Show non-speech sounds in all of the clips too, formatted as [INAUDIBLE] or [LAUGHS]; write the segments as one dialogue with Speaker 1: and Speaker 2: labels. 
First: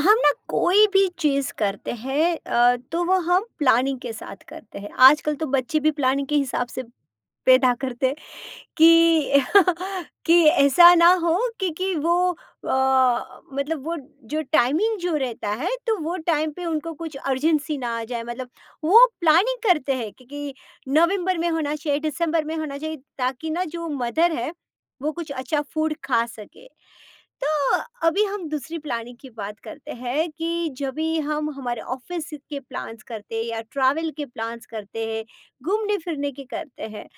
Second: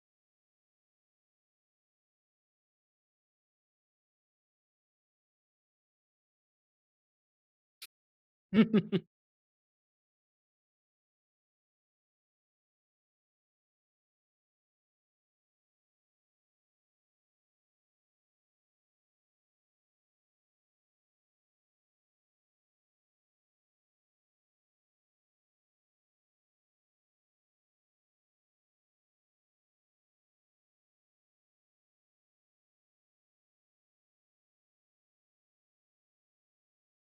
Speaker 1: हम ना कोई भी चीज़ करते हैं तो वो हम प्लानिंग के साथ करते हैं। आजकल तो बच्चे भी प्लानिंग के हिसाब से पैदा करते हैं
Speaker 2: [LAUGHS]
Speaker 1: कि [LAUGHS] कि ऐसा ना हो कि वो मतलब वो जो टाइमिंग जो रहता है तो वो टाइम पे उनको कुछ अर्जेंसी ना आ जाए। मतलब वो प्लानिंग करते हैं कि नवंबर में होना चाहिए, दिसंबर में होना चाहिए ताकि ना जो मदर है, वो कुछ अच्छा फूड खा सके। तो अभी हम दूसरी प्लानिंग की बात करते हैं कि जब भी हम हमारे ऑफिस के प्लान्स करते हैं या ट्रैवल के प्लान्स करते हैं घूमने फिरने के करते हैं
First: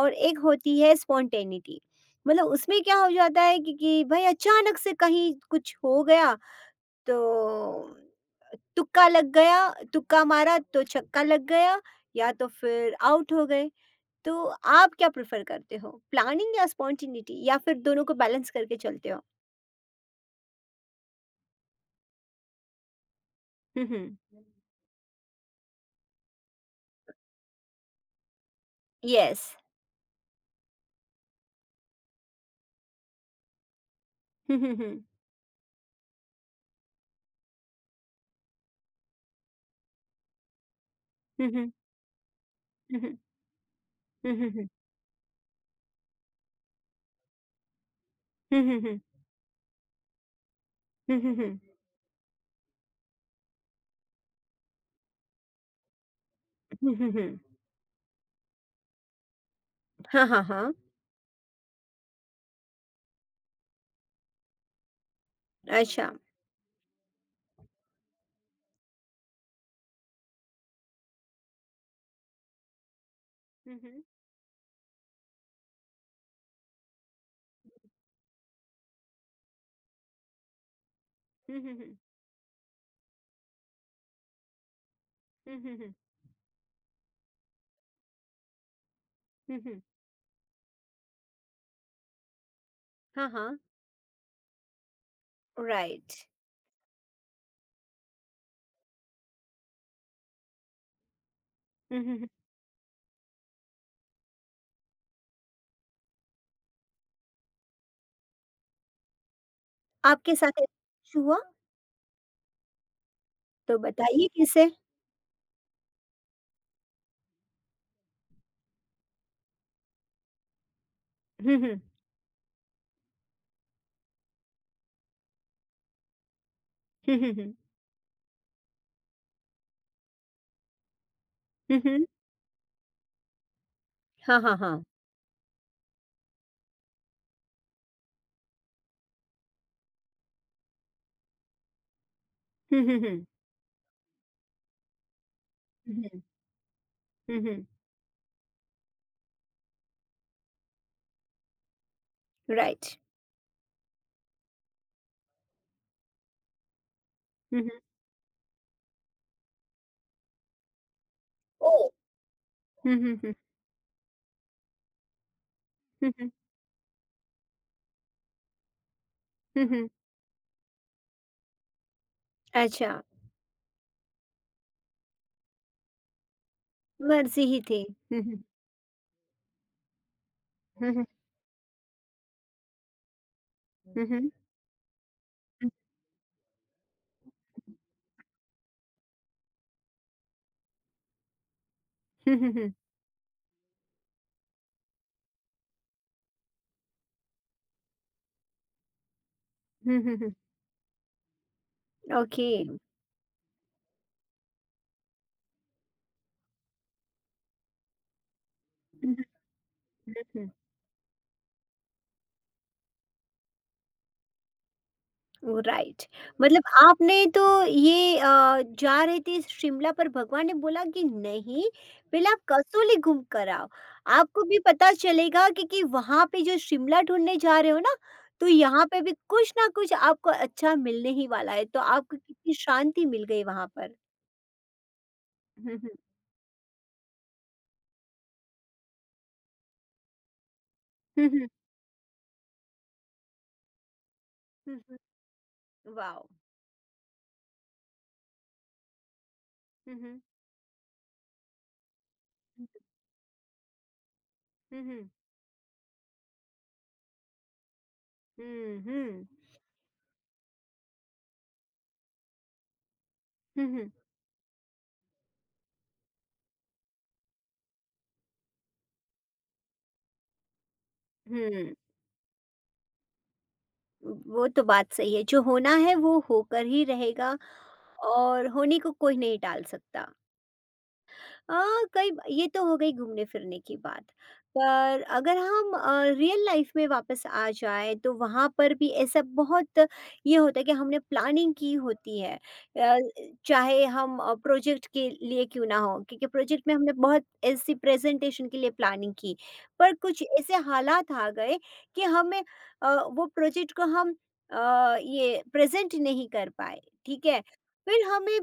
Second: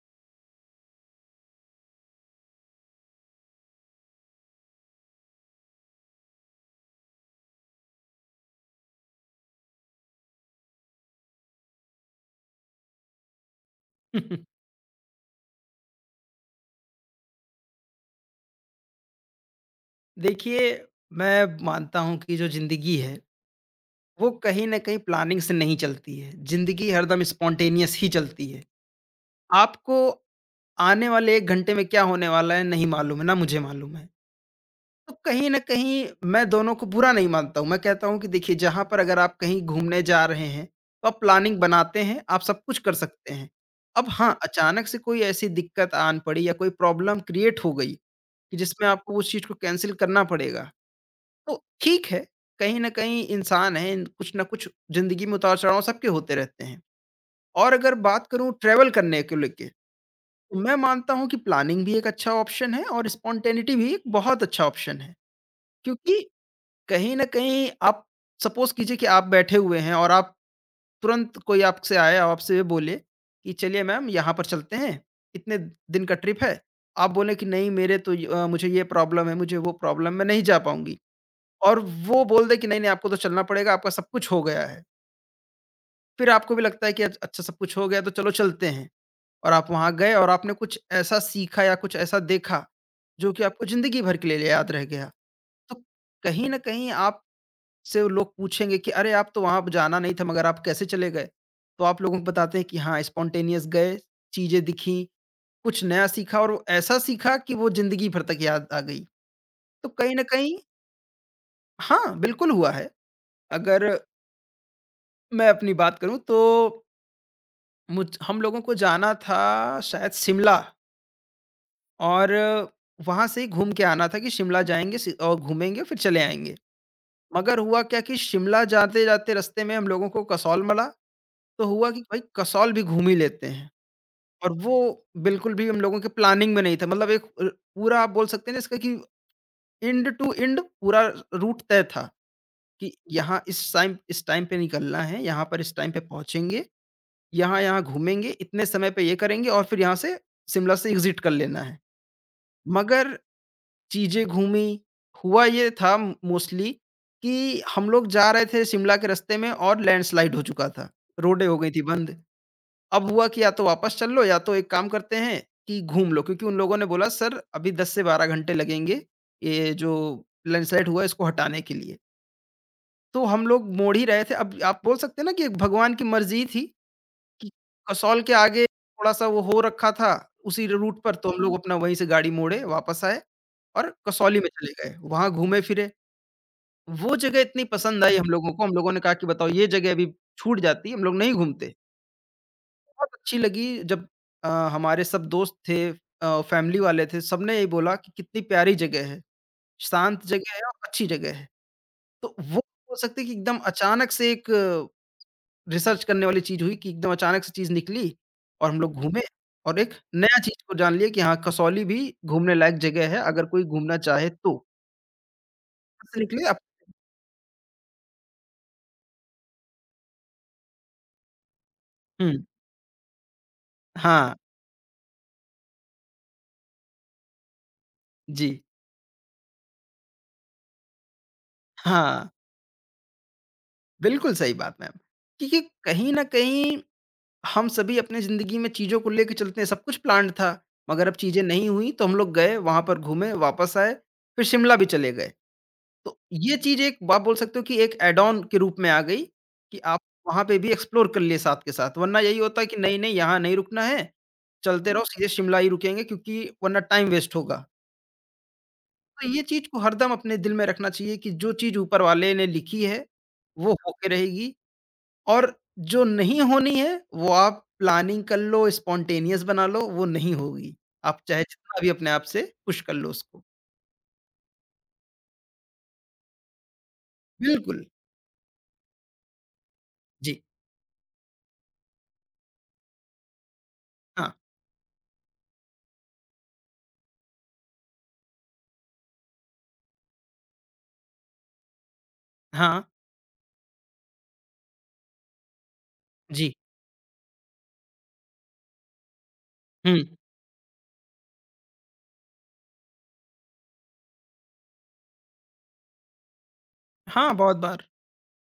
Speaker 1: और एक होती है स्पॉन्टेनिटी। मतलब उसमें क्या हो जाता है कि भाई अचानक से कहीं कुछ हो गया तो तुक्का लग गया। तुक्का मारा तो छक्का लग गया या तो फिर आउट हो गए। तो आप क्या प्रेफर करते हो, प्लानिंग या स्पॉन्टेनिटी या फिर दोनों को बैलेंस करके चलते हो?
Speaker 2: देखिए, मैं मानता हूँ कि जो ज़िंदगी है,
Speaker 1: हम्म।
Speaker 2: वो कहीं न कहीं प्लानिंग से नहीं चलती है। ज़िंदगी हरदम स्पॉन्टेनियस ही चलती है।
Speaker 1: Yes.
Speaker 2: आपको आने वाले 1 घंटे में क्या होने वाला है, नहीं मालूम है, ना मुझे मालूम है। तो
Speaker 1: [LAUGHS]
Speaker 2: कहीं न कहीं मैं दोनों को बुरा नहीं मानता हूँ। मैं कहता हूँ कि देखिए, जहाँ पर अगर आप कहीं घूमने जा रहे हैं, तो आप प्लानिंग बनाते हैं, आप सब कुछ कर सकते हैं। अब हाँ, अचानक से कोई ऐसी दिक्कत आन पड़ी या कोई प्रॉब्लम क्रिएट हो गई कि जिसमें आपको उस चीज़ को कैंसल करना पड़ेगा। तो ठीक है, कहीं न कहीं इंसान हैं, कुछ न कुछ ज़िंदगी में उतार-चढ़ाव सबके होते रहते हैं। और अगर बात करूँ ट्रैवल करने को लेके,
Speaker 1: हाँ, हाँ,
Speaker 2: तो
Speaker 1: हाँ।
Speaker 2: मैं मानता हूँ कि प्लानिंग भी एक अच्छा ऑप्शन है और स्पॉन्टेनिटी भी एक बहुत अच्छा ऑप्शन है।
Speaker 1: अच्छा।
Speaker 2: क्योंकि कहीं न कहीं आप सपोज़ कीजिए कि आप बैठे हुए हैं और आप तुरंत कोई आपसे आया और आपसे ये बोले कि चलिए मैम यहाँ पर चलते हैं, इतने दिन का ट्रिप है। आप बोले कि नहीं मेरे तो मुझे ये प्रॉब्लम है, मुझे वो प्रॉब्लम, मैं नहीं जा पाऊँगी। और वो बोल दे कि नहीं, नहीं आपको तो चलना पड़ेगा, आपका सब कुछ हो गया है। फिर आपको भी लगता है कि अच अच्छा सब कुछ हो गया तो चलो चलते हैं और आप वहाँ गए और आपने कुछ ऐसा सीखा या कुछ ऐसा देखा,
Speaker 1: हाँ,
Speaker 2: जो कि
Speaker 1: हाँ।
Speaker 2: आपको ज़िंदगी भर के लिए याद रह गया। तो
Speaker 1: राइट।
Speaker 2: कहीं न कहीं आपसे लोग पूछेंगे कि अरे! आप तो वहाँ जाना नहीं था मगर आप कैसे चले गए? तो आप लोगों को बताते हैं कि हाँ, स्पॉन्टेनियस गए, चीज़ें दिखीं, कुछ नया सीखा और वो ऐसा सीखा कि वो ज़िंदगी भर तक याद आ गई। तो कहीं न
Speaker 1: आपके
Speaker 2: कहीं
Speaker 1: साथ ऐसा कुछ हुआ?
Speaker 2: हाँ, बिल्कुल हुआ है।
Speaker 1: तो
Speaker 2: अगर
Speaker 1: बताइए कैसे?
Speaker 2: मैं अपनी बात करूँ तो मुझ हम लोगों को जाना था शायद शिमला और वहाँ से ही घूम के आना था कि शिमला जाएँगे सि और घूमेंगे फिर चले आएँगे। मगर हुआ क्या कि शिमला जाते-जाते रास्ते में हम लोगों को कसौल मिला, तो हुआ कि भाई कसौल भी घूम ही लेते हैं
Speaker 1: हाँ,
Speaker 2: और
Speaker 1: हाँ, हाँ।
Speaker 2: वो बिल्कुल भी हम लोगों के प्लानिंग में नहीं था। मतलब पूरा आप बोल सकते हैं ना इसका कि एंड टू एंड पूरा रूट तय था कि यहाँ इस टाइम पे निकलना है, यहाँ पर इस टाइम पे पहुँचेंगे यहाँ-यहाँ घूमेंगे, इतने समय पे ये करेंगे और फिर यहाँ से शिमला से एग्ज़िट कर लेना है।
Speaker 1: राइट।
Speaker 2: मगर चीज़ें घूमी, हुआ ये था मोस्टली कि हम लोग जा रहे थे शिमला के रास्ते में और लैंडस्लाइड हो चुका था, रोडें हो गई थी
Speaker 1: ओह!
Speaker 2: बंद। अब हुआ कि या तो वापस चल लो या तो एक काम करते हैं कि घूम लो क्योंकि उन लोगों ने बोला सर अभी 10 से 12 घंटे लगेंगे, ये जो लैंडस्लाइड हुआ है इसको हटाने के लिए।
Speaker 1: अच्छा,
Speaker 2: तो हम लोग मोड़ ही रहे थे। अब आप बोल सकते हैं ना कि एक भगवान की मर्ज़ी ही थी।
Speaker 1: मर्ज़ी
Speaker 2: कि
Speaker 1: ही थी।
Speaker 2: कसौल के आगे थोड़ा-सा वो हो रखा था, उसी रूट पर तो हम हुँ। लोग अपना वहीं से गाड़ी मोड़े, वापस आए और कसौली में चले गए। वहाँ घूमे-फिरे, वो जगह इतनी पसंद आई हम लोगों को, हम लोगों ने कहा कि बताओ ये जगह अभी छूट जाती, हम लोग नहीं घूमते। बहुत अच्छी लगी जब हमारे सब दोस्त थे फैमिली वाले थे, सबने यही बोला कि कितनी प्यारी जगह है, शांत जगह है और अच्छी जगह है। तो
Speaker 1: ओके।
Speaker 2: वो हो सकता है कि एकदम अचानक से एक रिसर्च करने वाली चीज़ हुई कि एकदम अचानक से चीज़ निकली और हम लोग हुँ।
Speaker 1: हुँ,
Speaker 2: घूमे और एक नया
Speaker 1: हुँ,
Speaker 2: चीज़ को जान लिए कि हाँ, कसौली भी घूमने लायक जगह है अगर कोई घूमना चाहे तो।
Speaker 1: हुँ, राइट।
Speaker 2: वहाँ से निकले अब।
Speaker 1: मतलब आपने तो ये जा रहे थे शिमला पर भगवान ने बोला कि नहीं, पहले
Speaker 2: हुँ,
Speaker 1: आप कसौली घूम कर आओ।
Speaker 2: हाँ,
Speaker 1: आपको भी पता चलेगा कि वहाँ पे जो शिमला ढूँढने जा रहे हो ना, तो
Speaker 2: जी,
Speaker 1: यहाँ पे भी कुछ ना कुछ आपको अच्छा मिलने ही वाला है। तो आपको
Speaker 2: हाँ,
Speaker 1: कितनी शांति मिल गई वहाँ पर।
Speaker 2: बिल्कुल सही बात मैम। क्योंकि
Speaker 1: हुँ, हुँ,
Speaker 2: कहीं न कहीं हम सभी अपनी ज़िंदगी में चीज़ों को लेके चलते हैं, सब कुछ प्लान्ड था, मगर अब
Speaker 1: हुँ,
Speaker 2: चीज़ें
Speaker 1: हुँ,
Speaker 2: नहीं हुई तो हम लोग गए, वहाँ पर घूमे, वापस आए, फिर शिमला
Speaker 1: हुँ,
Speaker 2: भी
Speaker 1: हुँ,
Speaker 2: चले गए। तो
Speaker 1: वाओ!
Speaker 2: ये चीज़ एक आप बोल सकते हो कि एक ऐड ऑन के रूप में आ गई, कि
Speaker 1: हुँ,
Speaker 2: आप
Speaker 1: हुँ,
Speaker 2: वहाँ पे भी एक्सप्लोर कर लिए साथ के साथ, वरना यही होता
Speaker 1: हुँ,
Speaker 2: है कि नहीं-नहीं यहाँ नहीं रुकना है, चलते रहो
Speaker 1: हुँ,
Speaker 2: सीधे शिमला ही रुकेंगे क्योंकि वरना टाइम वेस्ट होगा।
Speaker 1: हुँ, हुँ,
Speaker 2: तो ये चीज़ को हरदम अपने दिल में रखना चाहिए कि जो चीज़ ऊपर वाले ने लिखी है,
Speaker 1: हुँ,
Speaker 2: वो
Speaker 1: हुँ,
Speaker 2: होके रहेगी और जो नहीं होनी है, वो आप प्लानिंग कर लो, स्पॉन्टेनियस बना लो, वो नहीं होगी। आप चाहे
Speaker 1: हुँ।
Speaker 2: जितना भी अपने आप से पुश कर लो उसको।
Speaker 1: वो तो बात सही है, जो होना है वो होकर ही रहेगा
Speaker 2: बिल्कुल।
Speaker 1: और होने को कोई नहीं टाल सकता।
Speaker 2: जी।
Speaker 1: अ, कई ये तो हो गई घूमने-फिरने की बात।
Speaker 2: हाँ।
Speaker 1: पर अगर हम रियल लाइफ़ में वापस आ जाएँ तो वहाँ पर भी ऐसा बहुत ये होता है कि हमने प्लानिंग की होती है।
Speaker 2: हाँ।
Speaker 1: चाहे हम प्रोजेक्ट के लिए क्यों ना हो क्योंकि
Speaker 2: जी।
Speaker 1: प्रोजेक्ट में हमने बहुत ऐसी प्रेज़ेंटेशन के लिए प्लानिंग की। पर
Speaker 2: हुँ।
Speaker 1: कुछ ऐसे हालात आ गए कि हमें वो प्रोजेक्ट को हम ये प्रेज़ेंट नहीं कर पाए, ठीक
Speaker 2: हाँ,
Speaker 1: है?
Speaker 2: बहुत बार,
Speaker 1: फिर हमें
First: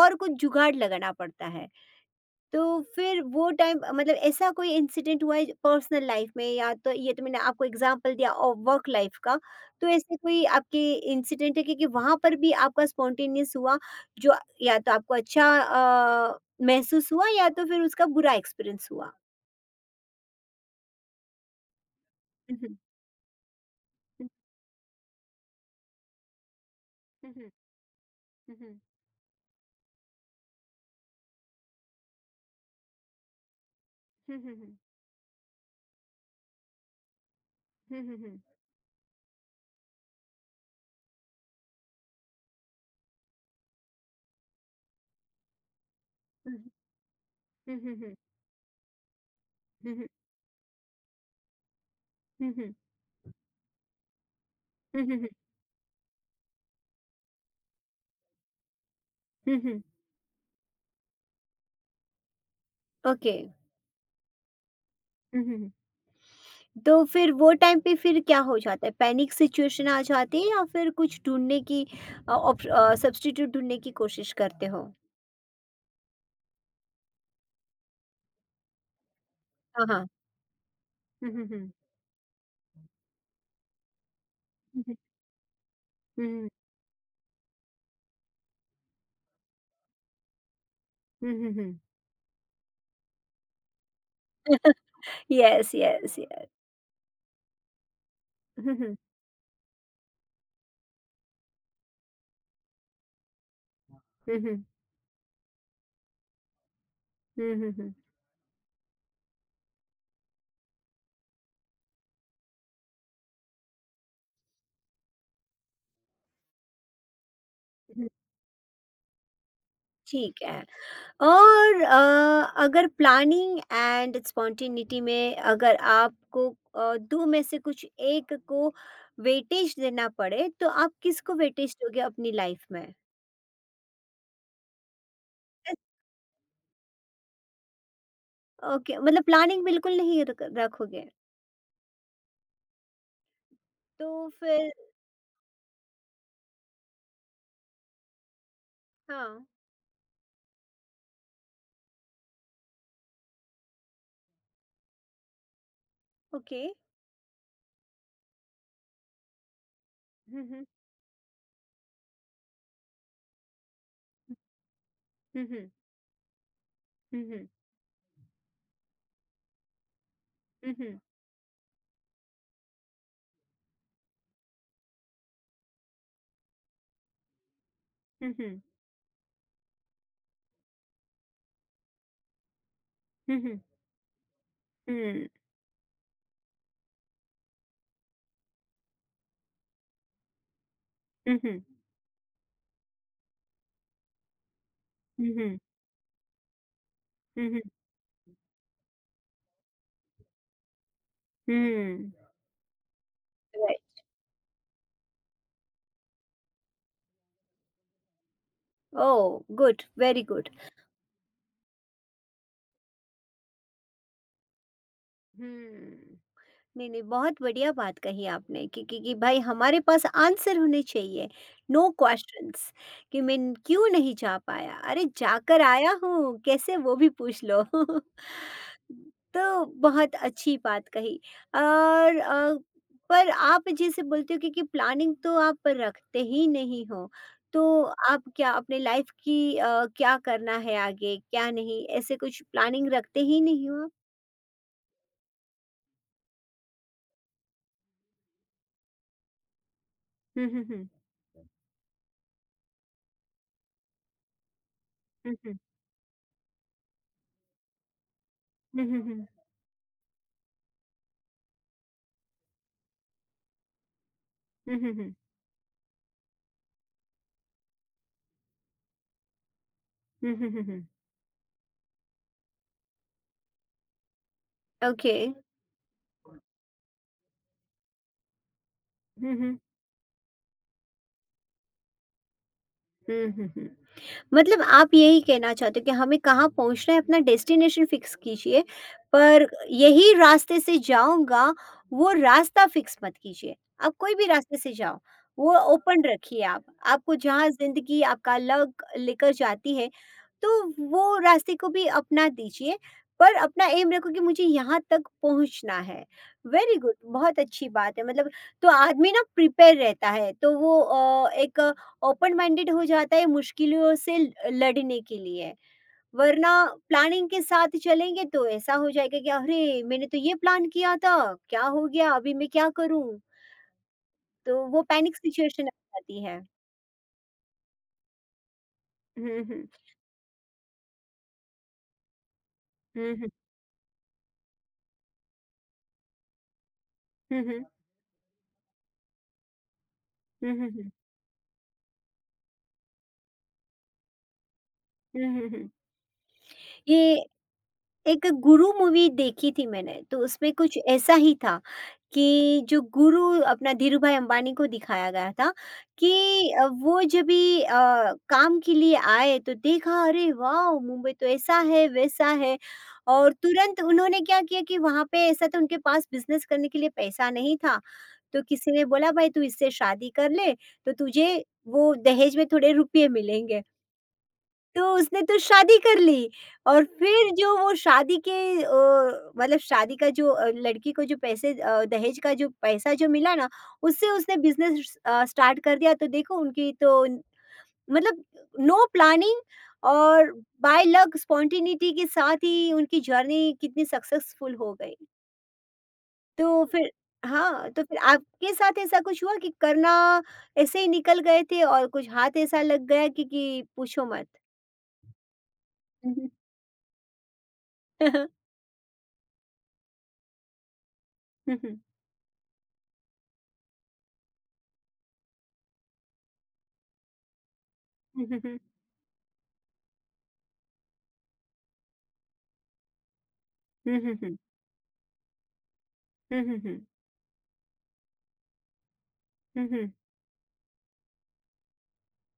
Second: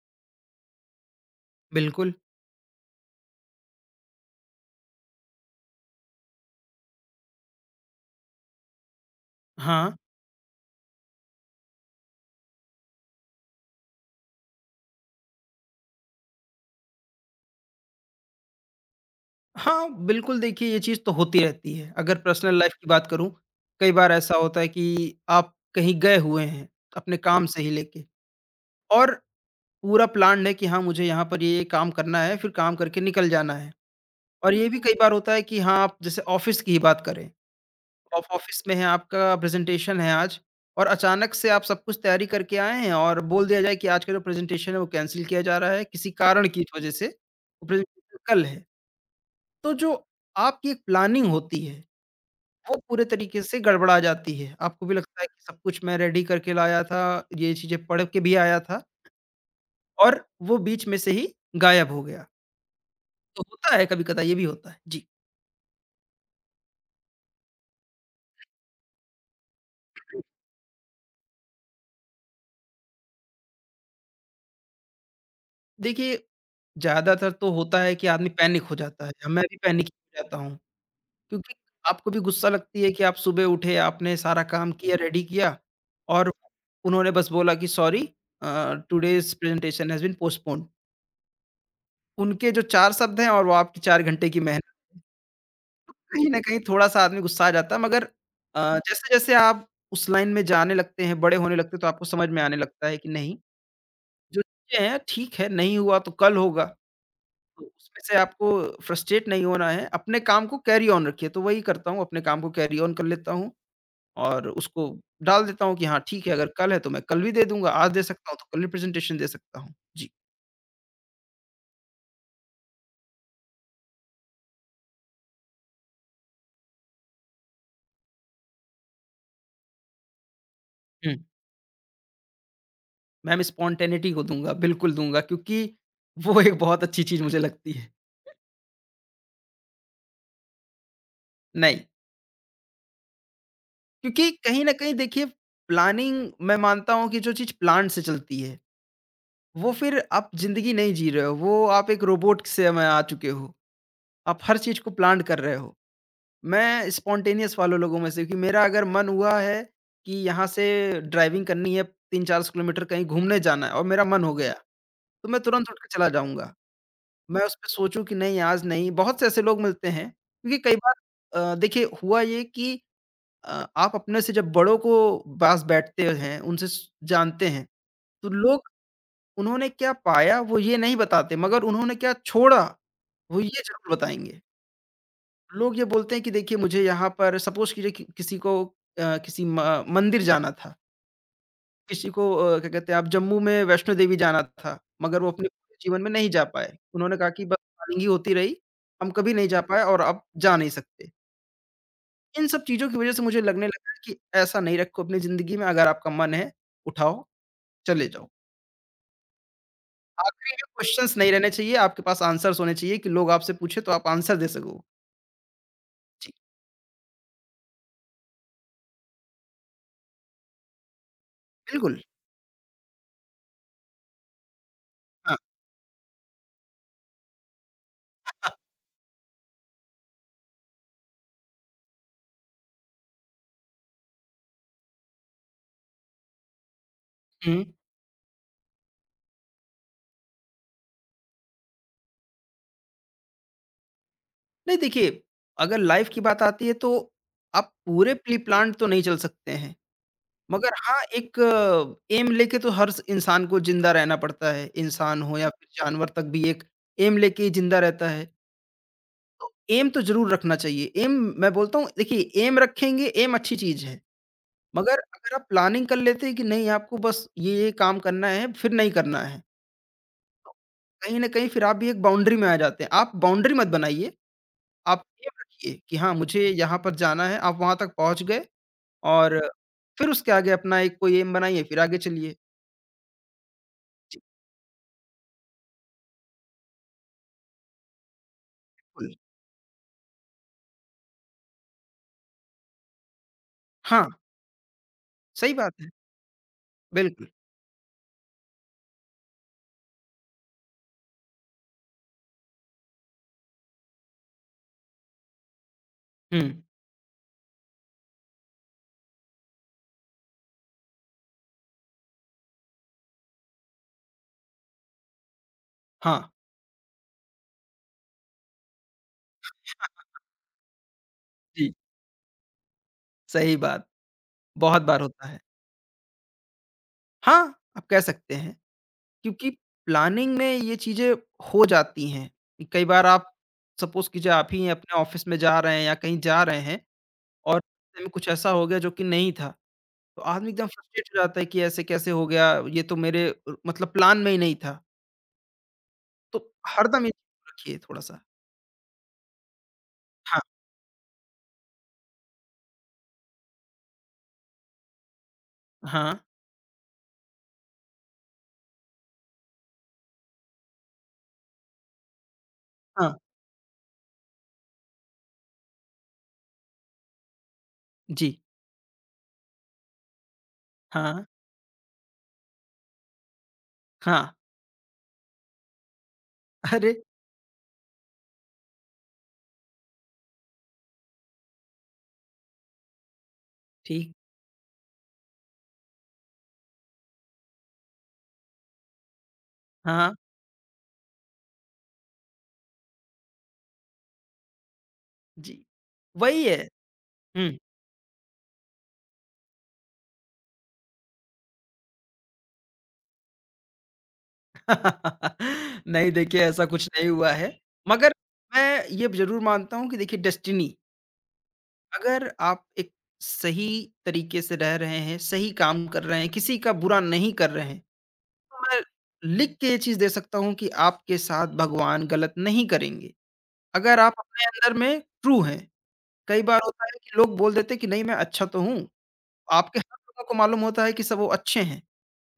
Speaker 1: और कुछ जुगाड़ लगाना पड़ता है।
Speaker 2: बिल्कुल।
Speaker 1: तो फिर वो टाइम मतलब ऐसा कोई इंसिडेंट हुआ है पर्सनल लाइफ में या तो ये तो मैंने आपको एग्जांपल दिया और वर्क लाइफ का तो
Speaker 2: हाँ,
Speaker 1: ऐसे कोई आपके इंसिडेंट है क्योंकि वहां पर भी आपका स्पॉन्टेनियस हुआ जो या तो आपको अच्छा महसूस हुआ या तो फिर उसका बुरा एक्सपीरियंस हुआ?
Speaker 2: हाँ, बिल्कुल देखिए ये चीज़ तो होती रहती है। अगर पर्सनल
Speaker 1: हम्म,
Speaker 2: लाइफ़
Speaker 1: हम्म,
Speaker 2: की बात करूँ, कई बार ऐसा होता है कि आप कहीं गए हुए हैं, अपने काम
Speaker 1: हम्म,
Speaker 2: से ही लेके
Speaker 1: हम्म,
Speaker 2: और पूरा प्लान्ड है कि हाँ, मुझे यहाँ पर ये-ये काम करना है, फिर काम करके निकल जाना है।
Speaker 1: हम्म,
Speaker 2: और ये
Speaker 1: हम्म,
Speaker 2: भी कई बार होता है कि हाँ, आप जैसे ऑफ़िस की ही बात करें,
Speaker 1: हम्म, हम्म,
Speaker 2: आप
Speaker 1: हम्म,
Speaker 2: ऑफ़िस में हैं, आपका प्रेज़ेंटेशन है आज और अचानक से आप सब कुछ तैयारी करके आए हैं और बोल दिया जाए कि आज का जो प्रेज़ेंटेशन है, वो कैंसल किया जा रहा है, किसी कारण की वजह से, वो
Speaker 1: हम्म, हम्म, हम्म,
Speaker 2: प्रेज़ेंटेशन कल है। तो जो आपकी एक प्लानिंग होती है,
Speaker 1: हम्म,
Speaker 2: वो पूरे तरीके से गड़बड़ा जाती है। आपको भी लगता है
Speaker 1: हम्म,
Speaker 2: कि सब कुछ मैं रेडी करके लाया था, ये चीज़ें पढ़ के भी आया था
Speaker 1: हम्म, हम्म,
Speaker 2: और वो बीच में से ही गायब हो गया।
Speaker 1: ओके।
Speaker 2: तो होता है कभी-कदा ये भी होता है। जी।
Speaker 1: तो फिर वो टाइम पे फिर क्या हो जाता है? पैनिक सिचुएशन आ जाती है या फिर कुछ ढूँढने की सब्स्टिट्यूट ढूँढने की कोशिश करते हो?
Speaker 2: देखिए, ज़्यादातर तो होता है कि आदमी पैनिक हो जाता है। मैं भी पैनिक
Speaker 1: हाँ, हाँ।
Speaker 2: हो जाता हूँ
Speaker 1: हुँ, हुँ,
Speaker 2: क्योंकि
Speaker 1: हुँ।
Speaker 2: आपको भी गुस्सा लगती है कि आप सुबह उठे, आपने सारा काम
Speaker 1: हुँ,
Speaker 2: किया,
Speaker 1: हुँ।
Speaker 2: रेडी किया
Speaker 1: हुँ,
Speaker 2: और
Speaker 1: हुँ।
Speaker 2: उन्होंने बस बोला कि sorry, today's presentation has been postponed.
Speaker 1: हुँ, हुँ, हुँ।
Speaker 2: उनके जो 4 शब्द हैं और वो आपकी 4 घंटे की मेहनत है,
Speaker 1: यस, यस,
Speaker 2: कहीं न
Speaker 1: यस।
Speaker 2: कहीं थोड़ा-सा आदमी गुस्सा आ जाता है मगर
Speaker 1: हुँ, हुँ।
Speaker 2: जैसे-जैसे आप उस लाइन में जाने लगते हैं, बड़े होने लगते हैं, तो आपको समझ में आने लगता है कि नहीं,
Speaker 1: हुँ,
Speaker 2: जो
Speaker 1: हुँ।
Speaker 2: चीज़ें हैं ठीक है, नहीं हुआ तो कल होगा। तो
Speaker 1: हुँ, हुँ, हुँ।
Speaker 2: उसमें से आपको फ्रस्ट्रेट नहीं होना है, अपने काम को कैरी ऑन रखिए, तो वही करता हूँ, अपने काम को कैरी ऑन कर लेता हूँ और उसको डाल देता हूँ कि हाँ ठीक है, अगर कल है तो मैं कल भी दे दूँगा, आज दे
Speaker 1: हुँ।
Speaker 2: सकता हूँ तो कल भी प्रेज़ेंटेशन दे सकता हूँ। जी।
Speaker 1: ठीक है। और अगर प्लानिंग एंड स्पॉन्टेनिटी में अगर आपको 2 में से कुछ एक को वेटेज देना पड़े, तो आप किसको वेटेज दोगे अपनी लाइफ़ में?
Speaker 2: मैम स्पॉन्टेनिटी को दूँगा, बिल्कुल दूँगा क्योंकि वो एक बहुत अच्छी चीज़ मुझे लगती है।
Speaker 1: ओके, मतलब प्लानिंग बिल्कुल नहीं रख रखोगे।
Speaker 2: नहीं,
Speaker 1: तो
Speaker 2: क्योंकि कहीं न
Speaker 1: फिर
Speaker 2: कहीं देखिए प्लानिंग मैं मानता हूँ कि जो चीज़ प्लान से चलती है,
Speaker 1: हाँ,
Speaker 2: वो फिर आप ज़िंदगी नहीं जी रहे हो, वो आप एक रोबोट से में आ चुके हो। आप हर चीज़ को प्लान कर रहे हो।
Speaker 1: ओके।
Speaker 2: मैं स्पॉन्टेनियस वाले लोगों में से कि मेरा अगर मन हुआ है कि यहाँ
Speaker 1: हुँ,
Speaker 2: से
Speaker 1: हुँ।
Speaker 2: ड्राइविंग करनी है 3-4 किलोमीटर कहीं घूमने जाना है और मेरा मन हो गया, तो मैं
Speaker 1: हुँ,
Speaker 2: तुरंत
Speaker 1: हुँ।
Speaker 2: उठ के चला जाऊँगा।
Speaker 1: हुँ,
Speaker 2: मैं
Speaker 1: हुँ।
Speaker 2: उसपे सोचूँ कि नहीं आज नहीं, बहुत से ऐसे लोग मिलते हैं, क्योंकि
Speaker 1: हुँ,
Speaker 2: कई बार
Speaker 1: हुँ।
Speaker 2: देखिए हुआ ये कि आप अपने से जब बड़ों को पास बैठते हैं, उनसे स जानते हैं, तो
Speaker 1: हुँ, हुँ।
Speaker 2: लोग उन्होंने क्या पाया वो ये नहीं बताते, मगर उन्होंने क्या छोड़ा,
Speaker 1: हुँ,
Speaker 2: वो ये
Speaker 1: हुँ।
Speaker 2: ज़रूर बताएँगे।
Speaker 1: हुँ।
Speaker 2: लोग ये बोलते हैं कि देखिए मुझे यहाँ पर सपोज़ कीजिए कि किसी को अ, किसी म मंदिर जाना था,
Speaker 1: हुँ, हुँ।
Speaker 2: किसी को क्या कहते हैं आप जम्मू में वैष्णो देवी जाना था, मगर
Speaker 1: हुँ,
Speaker 2: वो अपने
Speaker 1: हुँ।
Speaker 2: पूरे जीवन में नहीं जा पाए। उन्होंने कहा कि
Speaker 1: हुँ,
Speaker 2: बस
Speaker 1: हुँ।
Speaker 2: प्लानिंग ही होती रही, हम कभी नहीं जा पाए और अब जा नहीं सकते।
Speaker 1: हुँ।
Speaker 2: इन सब चीज़ों की वज़ह से मुझे लगने लगा है
Speaker 1: राइट।
Speaker 2: कि ऐसा नहीं रखो अपनी ज़िंदगी में, अगर आपका मन है, उठाओ, चले जाओ।
Speaker 1: ओह! Good, very good.
Speaker 2: आखिरी में क्वेश्चन्स नहीं रहने चाहिए, आपके पास आंसर्स होने चाहिए कि लोग आपसे पूछे तो आप आंसर दे सको।
Speaker 1: हुँ।
Speaker 2: जी,
Speaker 1: नहीं, नहीं, बहुत बढ़िया बात कही आपने कि भाई हमारे पास आंसर होने चाहिए, नो
Speaker 2: बिल्कुल।
Speaker 1: क्वेश्चन्स, कि मैं क्यों नहीं जा पाया? अरे
Speaker 2: हाँ,
Speaker 1: जाकर आया हूँ, कैसे वो भी पूछ लो। [LAUGHS]
Speaker 2: [LAUGHS]
Speaker 1: तो बहुत अच्छी बात कही। और पर आप जैसे बोलते हो कि प्लानिंग तो आप रखते ही नहीं हो,
Speaker 2: हुँ।
Speaker 1: तो आप क्या अपने लाइफ की क्या करना है आगे क्या नहीं ऐसे कुछ प्लानिंग रखते ही नहीं हो आप?
Speaker 2: नहीं देखिए, अगर लाइफ़ की बात आती है तो आप पूरे प्री-प्लान्ड तो नहीं चल सकते हैं।
Speaker 1: हम्म,
Speaker 2: मगर
Speaker 1: हम्म,
Speaker 2: हाँ, एक एम लेके तो हर स इंसान को ज़िंदा रहना पड़ता है, इंसान हो या
Speaker 1: हम्म,
Speaker 2: फिर जानवर तक भी एक एम लेके ही ज़िंदा रहता है।
Speaker 1: हम्म, हम्म,
Speaker 2: तो एम तो ज़रूर रखना चाहिए, एम मैं बोलता हूँ देखिए एम रखेंगे, एम अच्छी चीज़ है,
Speaker 1: हम्म, हम्म,
Speaker 2: मगर
Speaker 1: हम्म,
Speaker 2: अगर आप प्लानिंग कर लेते हैं कि नहीं आपको बस ये-ये काम करना है, फिर नहीं करना है,
Speaker 1: हम्म, हम्म,
Speaker 2: तो
Speaker 1: हम्म, हम्म,
Speaker 2: कहीं न कहीं फिर आप भी एक बाउंड्री में आ जाते हैं। आप बाउंड्री मत बनाइए, आप
Speaker 1: ओके।
Speaker 2: एम रखिए कि हाँ, मुझे यहाँ पर जाना है, आप वहाँ तक पहुँच गए
Speaker 1: हम्म,
Speaker 2: और
Speaker 1: हम्म,
Speaker 2: फिर उसके आगे अपना एक कोई एम बनाइए, फिर आगे चलिए।
Speaker 1: हम्म।
Speaker 2: जी,
Speaker 1: मतलब आप यही कहना चाहते हो कि हमें कहाँ पहुँचना है अपना डेस्टिनेशन फिक्स कीजिए,
Speaker 2: बिल्कुल।
Speaker 1: पर यही रास्ते से जाऊँगा वो रास्ता फिक्स मत कीजिए। आप
Speaker 2: हाँ,
Speaker 1: कोई भी रास्ते से जाओ, वो
Speaker 2: सही बात है।
Speaker 1: ओपन रखिए आप। आपको
Speaker 2: बिल्कुल।
Speaker 1: जहाँ ज़िंदगी आपका लक लेकर जाती है, तो वो रास्ते को भी अपना दीजिए, पर अपना एम रखो कि मुझे यहाँ तक पहुँचना है।
Speaker 2: हुँ,
Speaker 1: वेरी गुड, बहुत अच्छी बात है। मतलब तो आदमी ना प्रिपेयर रहता है तो वो एक ओपन माइंडेड हो जाता है मुश्किलों से लड़ने के लिए,
Speaker 2: हाँ,
Speaker 1: वरना प्लानिंग के साथ चलेंगे तो ऐसा हो जाएगा कि अरे मैंने तो ये प्लान किया था, क्या
Speaker 2: जी,
Speaker 1: हो गया अभी मैं क्या करूं।
Speaker 2: सही बात,
Speaker 1: तो
Speaker 2: बहुत
Speaker 1: वो
Speaker 2: बार
Speaker 1: पैनिक
Speaker 2: होता है।
Speaker 1: सिचुएशन आ जाती है।
Speaker 2: हाँ, आप कह सकते हैं
Speaker 1: हम्म,
Speaker 2: क्योंकि
Speaker 1: हम्म,
Speaker 2: प्लानिंग में ये चीज़ें हो जाती हैं। कि कई बार
Speaker 1: हम्म,
Speaker 2: आप सपोज़ कीजिए आप ही अपने ऑफ़िस में जा रहे हैं या कहीं जा रहे हैं
Speaker 1: हम्म, हम्म,
Speaker 2: और रास्ते में कुछ ऐसा हो गया जो कि नहीं था, तो आदमी
Speaker 1: हम्म,
Speaker 2: एकदम
Speaker 1: हम्म, हम्म,
Speaker 2: फ्रस्ट्रेट हो जाता है कि ऐसे कैसे हो गया? ये तो मेरे मतलब प्लान में ही नहीं था।
Speaker 1: हम्म,
Speaker 2: तो हरदम ये
Speaker 1: ये
Speaker 2: चीज़ रखिए थोड़ा-सा।
Speaker 1: एक गुरु मूवी देखी थी मैंने, तो
Speaker 2: हाँ,
Speaker 1: उसमें कुछ ऐसा ही था कि जो गुरु अपना धीरू भाई अंबानी को दिखाया गया था कि
Speaker 2: हाँ,
Speaker 1: वो जब भी काम के लिए आए तो देखा अरे वाह! मुंबई तो ऐसा है, वैसा है।
Speaker 2: हाँ,
Speaker 1: और तुरंत उन्होंने क्या किया कि वहाँ पे ऐसा तो उनके पास बिज़नेस करने के लिए पैसा नहीं था।
Speaker 2: जी,
Speaker 1: तो किसी ने बोला भाई तू इससे शादी कर ले, तो
Speaker 2: हाँ,
Speaker 1: तुझे वो दहेज में थोड़े रुपए मिलेंगे।
Speaker 2: हाँ।
Speaker 1: तो उसने तो शादी कर ली और
Speaker 2: अरे!
Speaker 1: फिर जो वो मतलब शादी का जो लड़की को जो पैसे दहेज का जो पैसा जो मिला ना उससे
Speaker 2: ठीक
Speaker 1: उसने बिजनेस स्टार्ट कर दिया। तो देखो उनकी तो मतलब नो प्लानिंग
Speaker 2: हाँ।
Speaker 1: और बाय लक स्पॉन्टेनिटी के साथ ही उनकी जर्नी कितनी सक्सेसफुल हो गई।
Speaker 2: जी, वही है।
Speaker 1: तो फिर
Speaker 2: हुँ।
Speaker 1: हाँ तो फिर आपके साथ ऐसा कुछ हुआ कि करना ऐसे ही निकल गए थे और कुछ हाथ ऐसा लग गया कि पूछो मत।
Speaker 2: [LAUGHS] नहीं देखिए ऐसा कुछ नहीं हुआ है, मगर
Speaker 1: [LAUGHS]
Speaker 2: मैं ये ज़रूर मानता हूँ कि देखिए डेस्टिनी
Speaker 1: हम्म,
Speaker 2: अगर आप एक सही तरीके से रह रहे हैं, सही काम कर रहे हैं, किसी का बुरा नहीं कर रहे हैं,
Speaker 1: हुँ, हुँ, हुँ।
Speaker 2: तो मैं लिख के ये चीज़ दे सकता हूँ कि आपके साथ भगवान गलत नहीं करेंगे।
Speaker 1: हुँ,
Speaker 2: अगर आप
Speaker 1: हुँ, हुँ।
Speaker 2: अपने अंदर में ट्रू हैं,
Speaker 1: हुँ,
Speaker 2: कई
Speaker 1: हुँ,
Speaker 2: बार
Speaker 1: हुँ।
Speaker 2: होता है कि लोग बोल देते हैं कि नहीं मैं अच्छा तो हूँ,
Speaker 1: हुँ,
Speaker 2: आपके
Speaker 1: हुँ।
Speaker 2: हर लोगों को मालूम होता है कि सब वो अच्छे हैं।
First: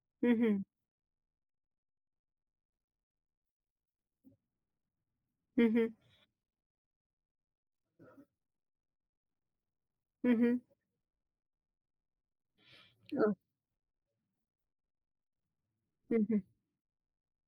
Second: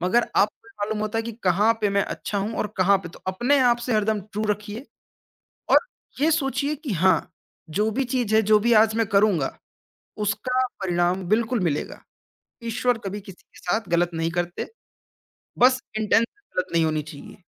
Speaker 2: मगर
Speaker 1: हुँ, हुँ।
Speaker 2: आपको ये मालूम होता है कि कहाँ पे मैं अच्छा हूँ और कहाँ पे तो अपने आप से हरदम ट्रू रखिए
Speaker 1: हुँ,
Speaker 2: और
Speaker 1: हुँ।
Speaker 2: ये सोचिए कि हाँ, जो भी चीज़ है, जो भी आज मैं करूँगा,
Speaker 1: हुँ, हुँ।
Speaker 2: उसका परिणाम बिल्कुल मिलेगा। ईश्वर कभी
Speaker 1: ओह!
Speaker 2: किसी के साथ गलत नहीं करते, बस
Speaker 1: हुँ,
Speaker 2: इंटेंशन
Speaker 1: हुँ।
Speaker 2: गलत नहीं होनी चाहिए।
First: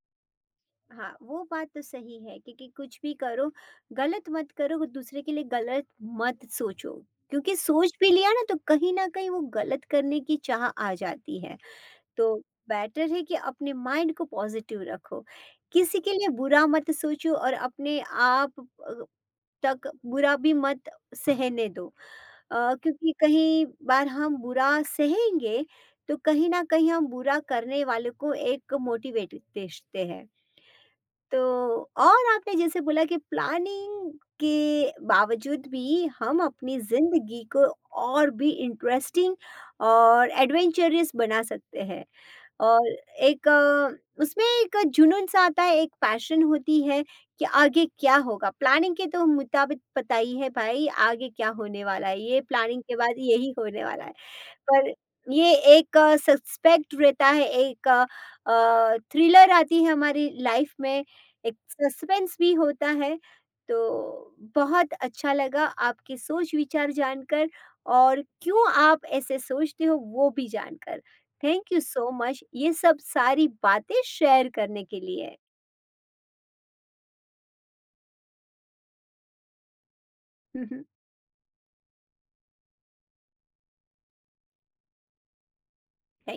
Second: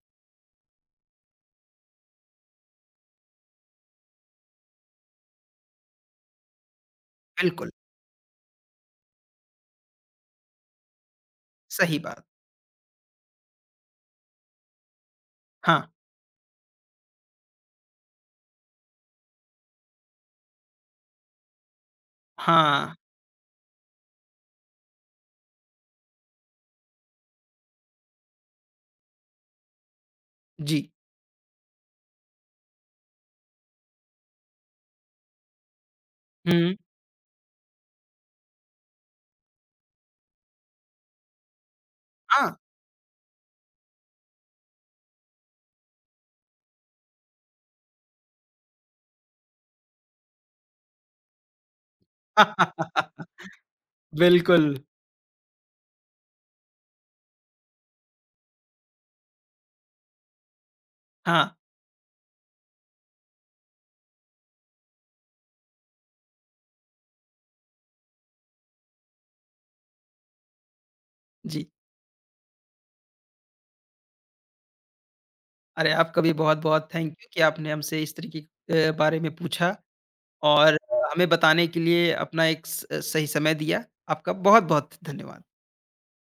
Speaker 1: हाँ, वो बात तो सही है क्योंकि कुछ भी करो, गलत मत करो, दूसरे के लिए गलत मत सोचो। क्योंकि
Speaker 2: बिल्कुल,
Speaker 1: सोच भी लिया ना तो कहीं न कहीं वो गलत करने की चाह आ जाती है।
Speaker 2: सही बात।
Speaker 1: तो बेटर है कि अपने माइंड को पॉज़िटिव रखो।
Speaker 2: हाँ,
Speaker 1: किसी के लिए बुरा मत सोचो और अपने आप अ तक बुरा भी मत सहने दो।
Speaker 2: हाँ,
Speaker 1: क्योंकि कहीं बार हम बुरा सहेंगे तो कहीं ना कहीं हम बुरा करने वाले को एक मोटिवेट देते हैं।
Speaker 2: जी।
Speaker 1: तो और आपने जैसे बोला कि प्लानिंग के बावजूद भी हम
Speaker 2: हुँ,
Speaker 1: अपनी जिंदगी को और भी इंटरेस्टिंग और एडवेंचरस बना सकते हैं।
Speaker 2: हाँ।
Speaker 1: और एक उसमें एक जुनून सा आता है, एक पैशन होती है कि आगे क्या होगा? प्लानिंग के तो मुताबिक पता ही है भाई आगे क्या होने वाला है, ये प्लानिंग के बाद
Speaker 2: [LAUGHS]
Speaker 1: यही होने वाला है।
Speaker 2: बिल्कुल,
Speaker 1: पर ये एक सस्पेक्ट रहता है, एक थ्रिलर आती है हमारी लाइफ में,
Speaker 2: हाँ,
Speaker 1: एक सस्पेंस भी होता है। तो बहुत अच्छा लगा आपके सोच-विचार जानकर और क्यों आप ऐसे सोचते हो, वो भी जानकर।
Speaker 2: जी।
Speaker 1: थैंक यू सो मच ये सब सारी बातें शेयर करने के लिए।
Speaker 2: अरे, आपका भी बहुत-बहुत थैंक यू कि आपने हमसे इस तरीके के बारे में पूछा। और
Speaker 1: [LAUGHS]
Speaker 2: हमें बताने के लिए अपना एक स सही समय दिया। आपका बहुत-बहुत धन्यवाद।
Speaker 1: थैंक